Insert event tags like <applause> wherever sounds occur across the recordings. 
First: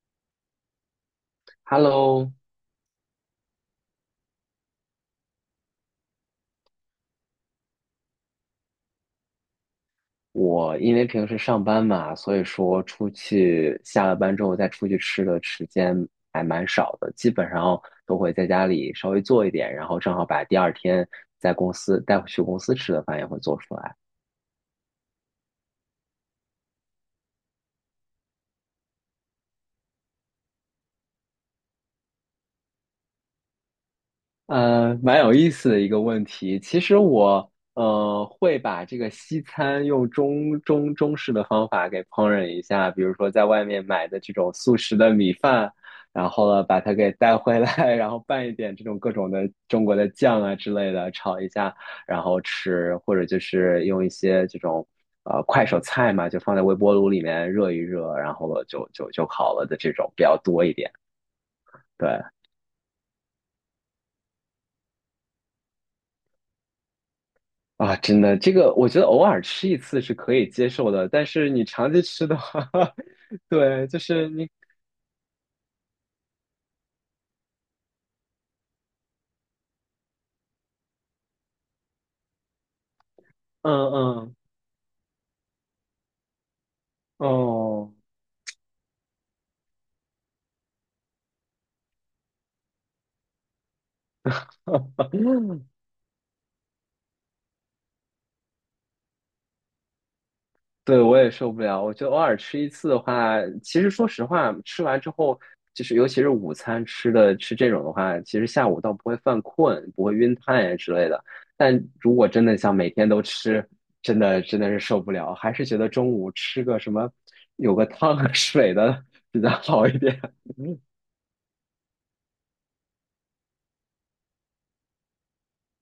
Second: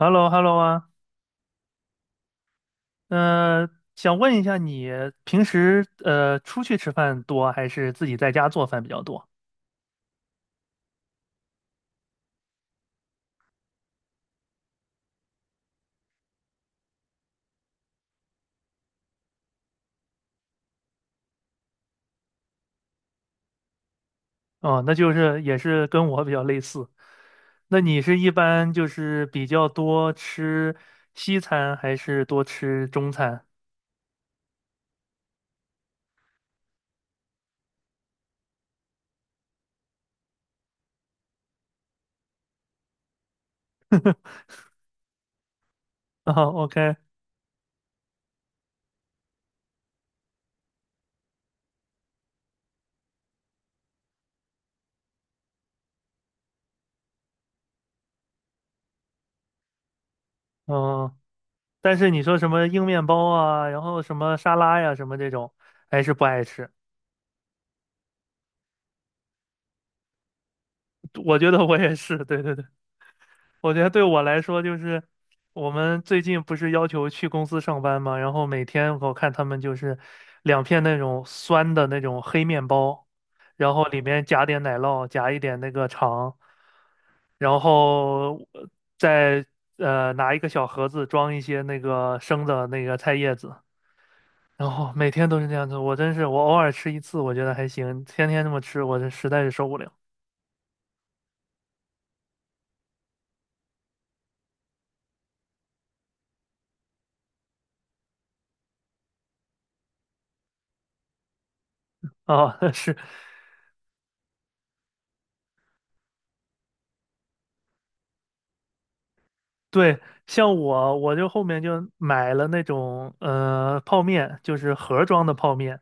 h e l l o h e l l o 啊，Hello，呃，想问一下你平时出去吃饭多还是自己在家做饭比较多？我因为平时上班嘛，所以说出去下了班之后再出去吃的时间还蛮少的，基本上都会在家里稍微做一点，然后正好把第二天在公司带回去公司吃的饭也会做出来。哦，那就是也是跟我比较类似。那你是一般就是比较多吃西餐还是多吃中餐？蛮有意思的一个问题。其实我会把这个西餐用中式的方法给烹饪一下，比如说在外面买的这种速食的米饭，然啊后呢把它，OK,给带回来，<laughs> 然后拌一点这种各种的中国的酱啊之类的炒一下，然后吃，或者就是用一些这种快手菜嘛，就放在微波炉里面热一热，然后就好了的这种比较多一点。嗯，但是你对。说什么硬面包啊，然后什么沙拉呀，什么这种，还是不爱吃。啊，真的，这个我觉得偶尔吃一次是可以接受的，但我是觉得你我长也期是，吃的对对对。话，<laughs> 我觉对，得就对我是来你，说，就是我们最近不是要求去公司上班嘛，然后每天我看他们就是两片那种酸的那种黑面包，嗯然后里面嗯，夹点奶酪，夹一点那个肠，然哦，后再拿一个小盒子装一些那个生的那个菜叶子，然后每天都是这 <laughs> 样子。我真是我偶尔吃一次，我觉得还行，天天这么吃，我这实在是受不了对，我也受不了。我觉得偶尔吃一次的话，其实说实话，吃完之后，就是尤其是午餐吃这种的话，其实下午倒不会犯困，不会晕碳呀之类的。但如果真的啊！<laughs> 像每是天都吃，真的真的是受不了，还是觉得中午吃个什么，有个汤和水的 <laughs> 比较好一对，点。像 <laughs> 我，我就后面就买了那种泡面，就是盒装的泡面，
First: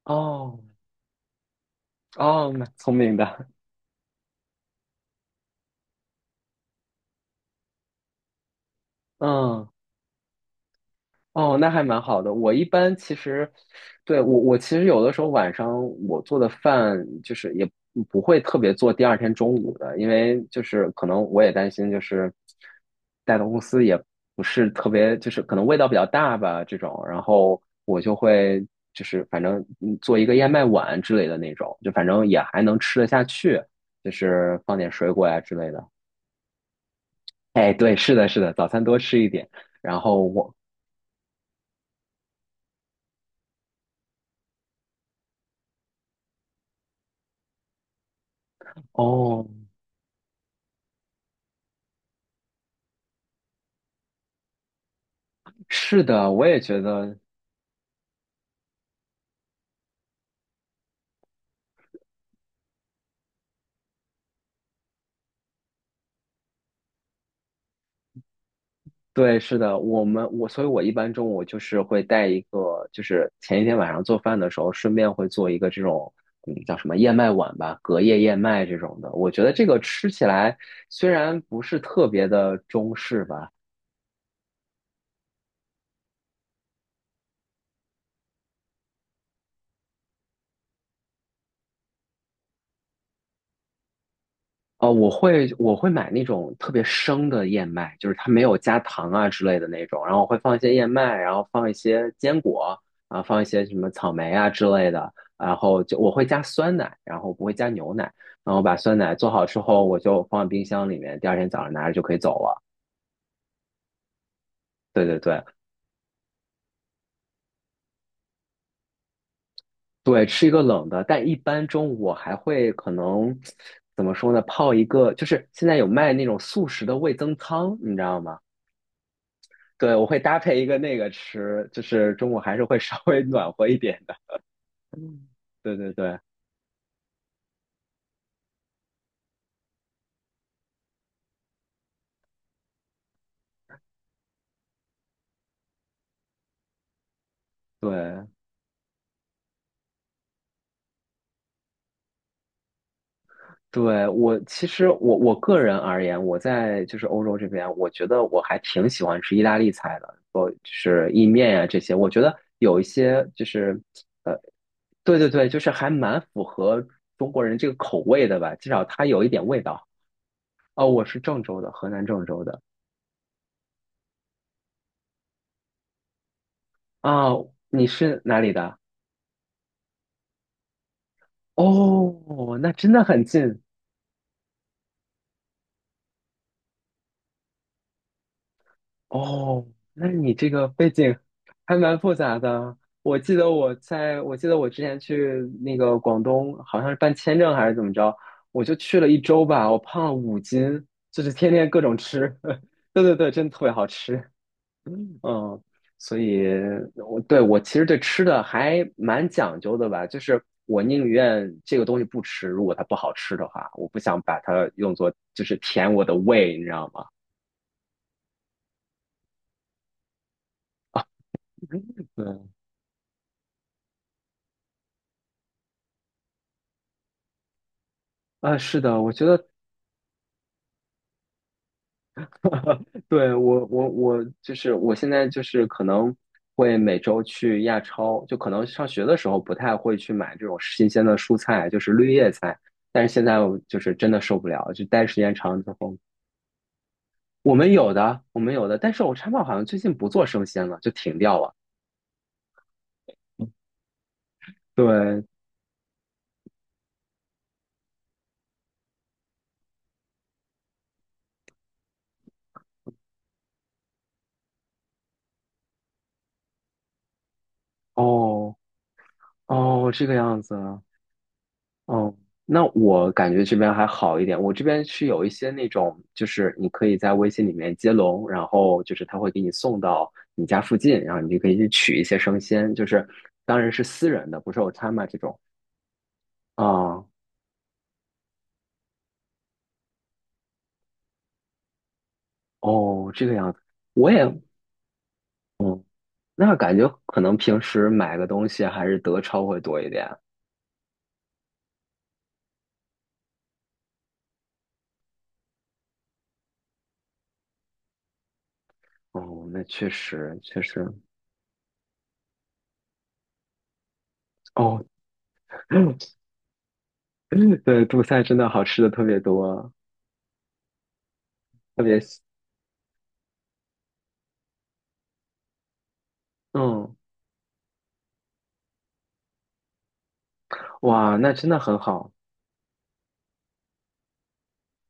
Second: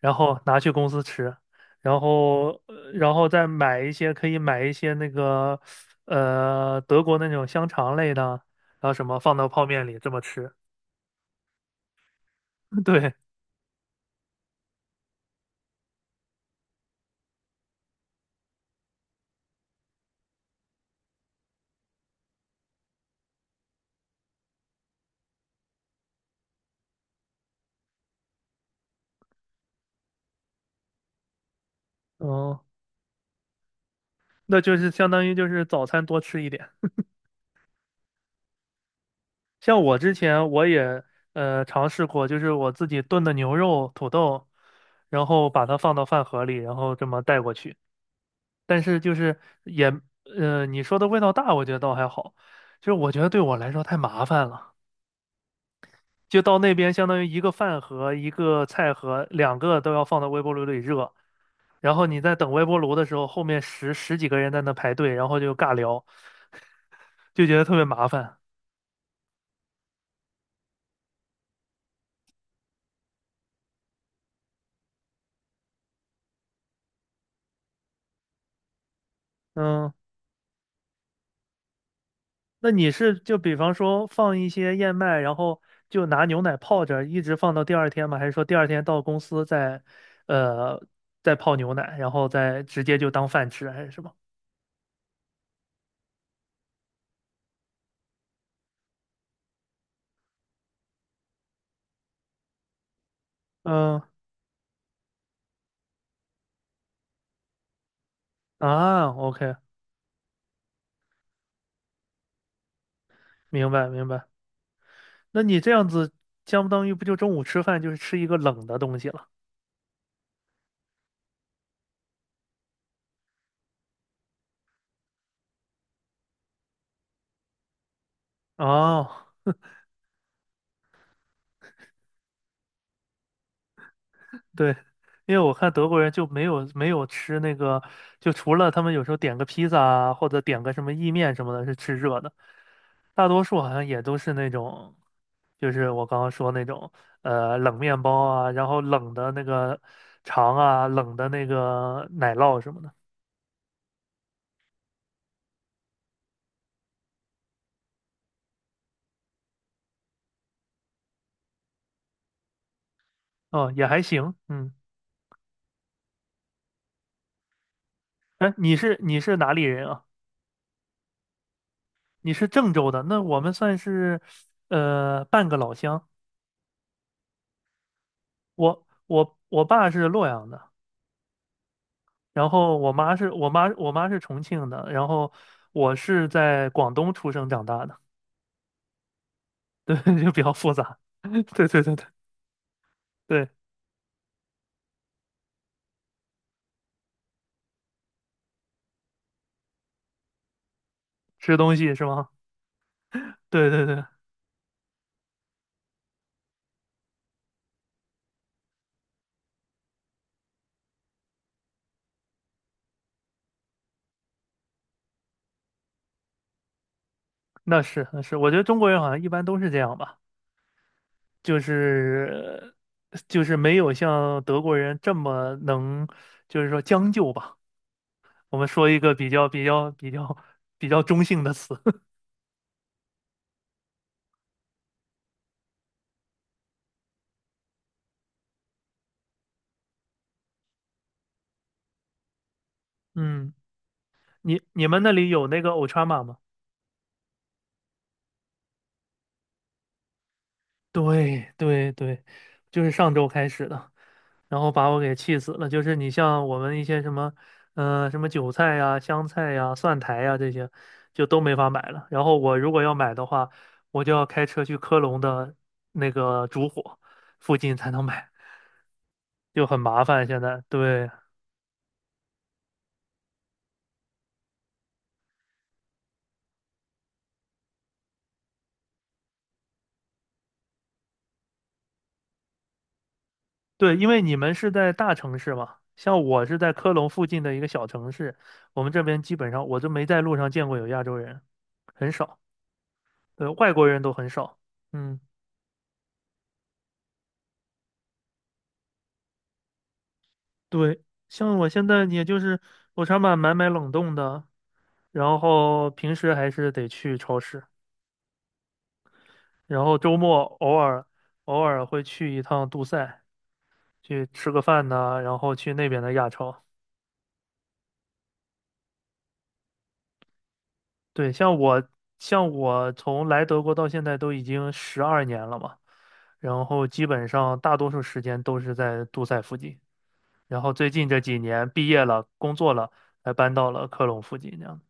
然后拿哦去公司吃，然后哦，蛮聪明再的，买一些可以买一些那个德国那种香肠类的，然后什么放到泡嗯。面里这么吃。哦，那还蛮好的。我一 <laughs> 般对，其实，对，我其实有的时候晚上我做的饭就是也不会特别做第二天中午的，因为就是可能我也担心就是带到公司也不是特别，就是可能味道比较大吧这种，然后我就会就是反正做一个燕麦碗之类的那种，就反正也还哦，能吃得下去，就是那就放是点相水当果于呀就之是类的。早餐多吃一点。哎，对，是的，是的，早餐多吃一点，像我然之后前我。我也尝试过，就是我自己炖的牛肉、土豆，然后把它放到饭盒里，然后这么带过去。但是就是哦，也你说的味道大，我觉得倒还好，就是我觉得对我来说太麻烦了。是的，就我到也那觉边，相得，当于一个饭盒、一个菜盒，两个都要放到微波炉里热。然后你在等微波炉的时候，后面十几个人在那排队，然后就尬聊，就觉得特别麻烦。对，是的，我们我，所以我一般中午就是会带一个，就是前一天晚上做饭的时候，顺便会做一个这种，嗯，叫什么燕麦碗吧，隔夜燕麦这种的。我觉得这个嗯，吃起来虽然不是特别的那你中是式就吧，比方说放一些燕麦，然后就拿牛奶泡着，一直放到第二天吗？还是说第二天到公司呃再泡牛奶，然后再直接就当饭吃，还是什么？哦，我会买那种特别生的燕麦，就是它没有加糖啊之类的那种，然后我会放一些燕麦，然后放一些坚果，啊，放一些什么嗯草莓啊之类的，然后就我会加酸奶，然后不会加牛奶，然后把酸啊奶做好，OK，之后，我就放在冰箱里面，第二天早上拿着就可以走了。明白明白。对对那对你这样子，相当于不就中午吃饭就是吃一个冷的东西了？对，吃一个冷的，但一般中午我还会可能怎么说呢，泡一个，就是现在有卖那种速食的味增汤，你知道吗？哦，对，我会搭配一个那个吃，就是中午还是会 <laughs> 稍微暖和一点的。对，嗯因为我看对德对国人对就没有吃那个，就除了他们有时候点个披萨啊，或者点个什么意面什么的，是吃热的，大多数好像也都是那种，就是我刚刚说那种，冷面包对啊，然后冷的那个肠啊，冷的那个奶酪什么的。对，我个人而言，我在就是欧洲这边，我觉得我还挺喜欢吃意大利菜的，我就是意面呀、这些，我觉得有一些就哦，是也还呃，行，嗯。对对对，就是还蛮符合中国人这个口味的哎，吧，至你少是它你有一是点哪味里道。人啊？哦，我是郑州的，河南郑你州是的。郑州的，那我们算是半个老乡。啊，你是哪里的？我爸是洛阳的，然哦，那后我真的妈很是我近。妈我妈是重庆的，然后我是在广东出生长大的，哦，对，那 <laughs> 就你比这较个复背杂。景 <laughs> 对对还对蛮对复杂的。我记对，得我在，我记得我之前去那个广东，好像是办签证还是怎么着，我就去了一周吧，我胖了5斤，就是天吃天东各西种是吗？吃。<laughs> 对对对，真的特对别对好对，吃。<laughs> 嗯，所以我对其实对吃的还蛮讲究的吧，就是我宁愿这个东西不吃，如果它不好吃的话，我不想把它用作就是填我的胃，你知道吗？那是那是，我觉得中国人好像一般都是这样吧，就对，是就是没有像德国人这么能，就是说将就吧。我啊，们是说一的，我个觉比较得 比较比较比较中性的词。<laughs> 对，我就是我现在就是可能会每周去亚超，就可能上学的时候不太会去买这种新鲜的蔬菜，就是绿叶菜，但是现在嗯，我就是真的受不你了，就你们待那时里间有长那了个 之后，Ultraman 吗？我们有的，但是我超到好像最近不做生鲜了，就停掉对了。对对，就是上周开始的，然后把我给对，气死了。就是你像我们一些什么，什么韭菜呀、香菜呀、蒜苔呀这些，就都没法买了。然后我如果要买的话，我就要开车去科隆的那个烛火附近才能买，哦就很哦，麻这个烦。现样子在啊，对，哦，那我感觉这边还好一点。我这边是有一些那种，就是你可以在微信里面接龙，然后就是他会给你送到你家附近，然后你就可以去取一些生鲜，就是当然是对，因私为人你的，不们是是有在餐嘛大这城种。市嘛，像我是在科啊，隆附近的一个小城市，我们这边基本上我就没在路上见过有亚洲人，很少，哦，这个对，样子，外国人我都很也少。嗯，那感觉可能平时买个东西还是德超会多一点。对，像我现在也就是我常买冷冻的，然后平时还是得去超市，哦，那然确后周实末确偶实，尔偶尔会去一趟杜塞，去吃个哦，饭呐、然后去那 <laughs> 边的亚超。对，杜塞真的好吃的特别多，对，像特我，别，像我从来德国到现在都已经12年了嘛，然后嗯，基本上大多数时间都是在杜塞附近，然后最近哇，这那几真的年很毕业好。了，工作了，才搬到了科隆附近这样。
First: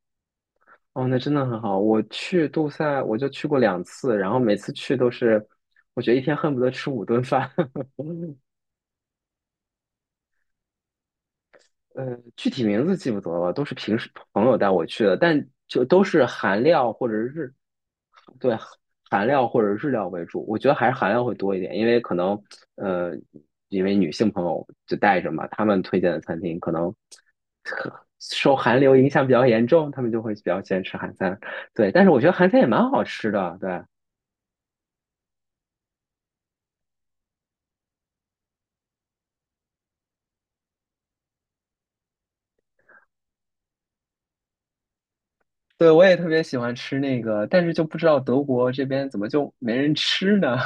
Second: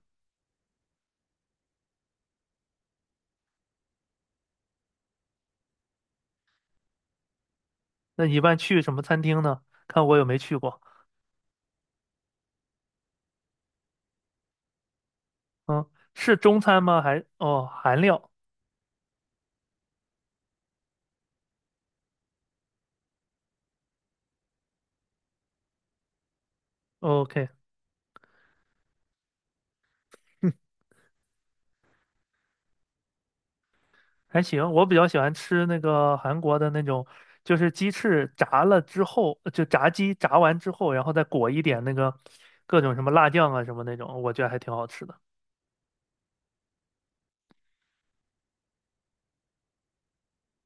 哦，那真的很好。我去杜塞，我就去过两次，然后每次去都是，我觉得一天恨不得吃五顿饭。那你一 <laughs> 般去什么餐厅呢？看我有没去过。具体名字记不得了，都是平时朋友带我去的，但就嗯，都是是中韩餐料吗？或者还，日，哦，韩料。对，韩料或者日料为主。我觉得还是韩料会多一点，因为可能呃，因为女性朋友就带着嘛，他们推荐的餐厅可能 o k 受韩流影响比较严重，他们就会比较喜欢吃韩餐。对，但是我觉得韩餐也蛮好吃的，对。还行，我比较喜欢吃那个韩国的那种，就是鸡翅炸了之后，就炸鸡炸完之后，然后再裹一点那个各种什么辣酱啊什么那种，我觉得还挺好吃的。对，我也特别喜欢吃那个，但是就不知道德国这边怎么就没人吃呢？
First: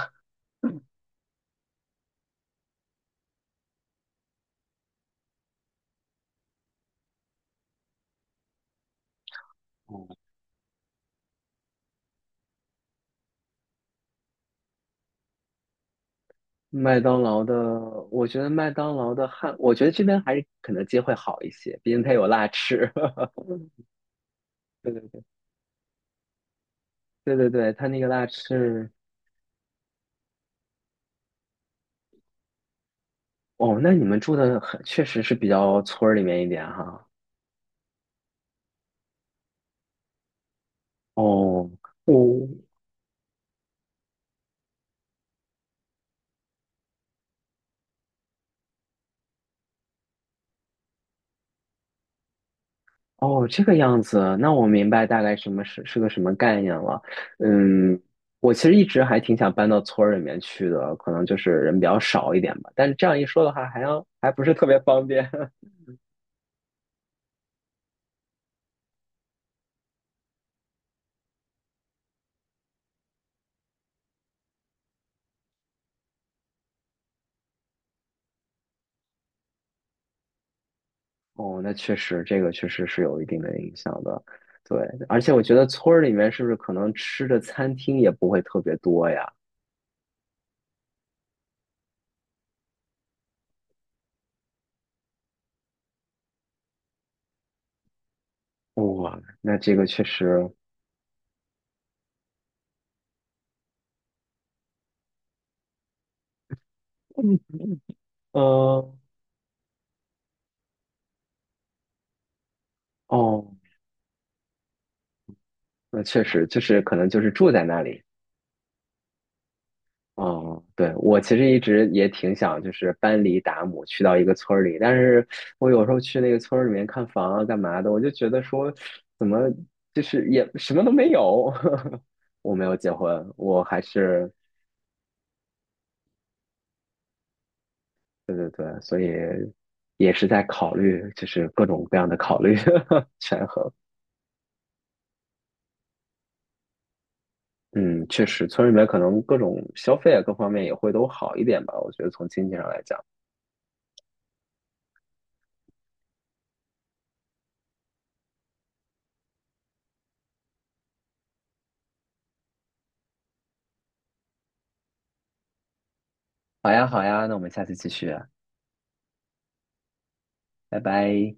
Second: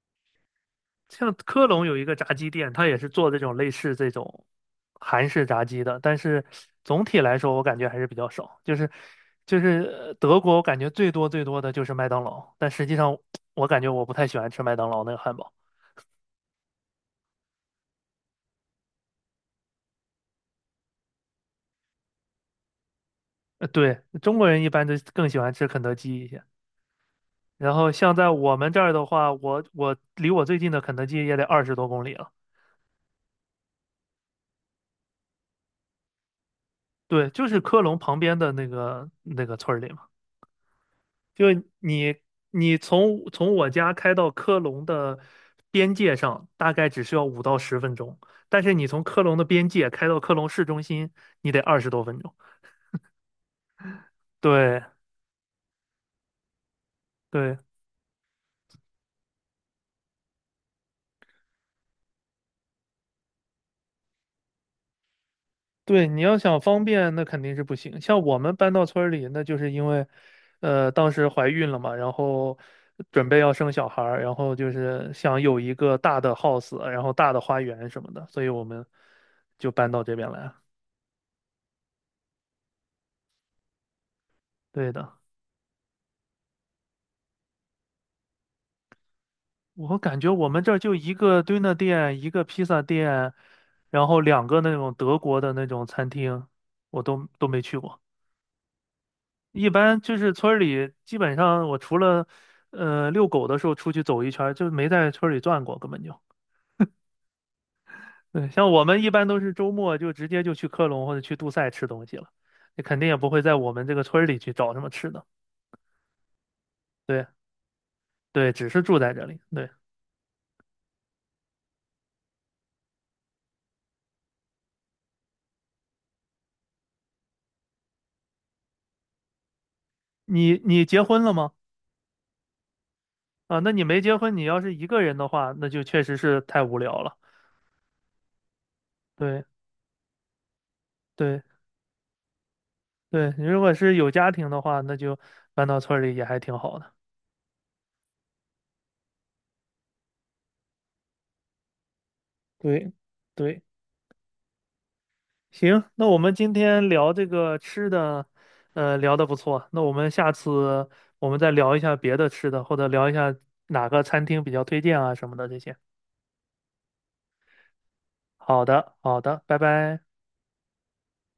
像科隆有一个炸鸡店，它也是做这种类似这种韩式炸鸡的，但是总体来说我感觉还是比较少。就是嗯 <laughs> 德国，我感觉最多最多的就是麦当劳，但实际上我感觉我不太喜欢吃麦当劳那个汉堡。麦当劳的，我觉得麦当劳的汉，我觉得这边还是肯德基会好一些，毕竟它有辣翅。<laughs> 对，中国人一般对都对对更喜欢吃肯德基一些。对对对，然它后那个像辣在我们这翅，儿的话，我离我最近的肯德基也得20多公里了。哦，那你们住的很，确实是比较村儿里面一点哈。对，就是科隆旁边的那个村儿里嘛。就哦，你我你从我家开到科隆的边界上，大概只需要5到10分钟，但是你从科隆的边界开到科隆市中心，你得20多分钟。哦，这个样子，那我对明白大概什么是是个什么概念了。对，嗯，我其实一直还挺想搬到村儿里面去的，可能就是人比较少一点吧。但是这样一说的话，还不是特别方便。<laughs> 对，你要想方便，那肯定是不行。像我们搬到村儿里，那就是因为，当时怀孕了嘛，然后准备要生小孩儿，然后就是想有一个大的 house，然后大的花园什么的，所以我们就搬到这边来了。哦，那确实，这个确实是有一定的影响的。对，对的，而且我觉得村儿里面是不是可能吃的餐厅也不会特别多呀？我感觉我们这儿就一个 d ö n e 店，一个披萨店，然后两个那种德国的那种餐厅，我都没去过。哇，那一这个般确就是实，村儿里，基本上我除了遛狗的时候出去走一圈儿就没在村儿里转过，根本就。嗯，对，像我呃，们一般都是周末就直接就去科隆或者去杜塞吃东西了，你肯定也不会在哦，我们这个村儿里去找什么吃的。那确实就是可能就对是住在那里。对，只是住在这里。对，哦，对，我其实一直也挺想，就是搬离达姆，去到一个村儿里。但是我有时候去那个村儿里面看房啊、干嘛的，我就觉得说，怎么就是也你什你么都结没婚了吗？有。<laughs> 我没有结婚，啊，我那还你没结是婚，你要是一个人的话，那就确实是太无聊了。对对对，所以对也是在考虑，就对是各种各样的考虑 <laughs> 对，你权如果衡。是有家庭的话，那就搬到村儿里也还挺好的。嗯，确实，村里面可能各种消费啊，各方面也会都好一点吧。我觉得从经济上来对讲，对。行，那我们今天聊这个吃的，聊的不错。那我们下次再聊一下别的吃的，或者聊一下哪个餐厅比较推荐啊什么的这些。好呀，好呀，那我们下次继续啊，好的，好的，拜拜。拜拜。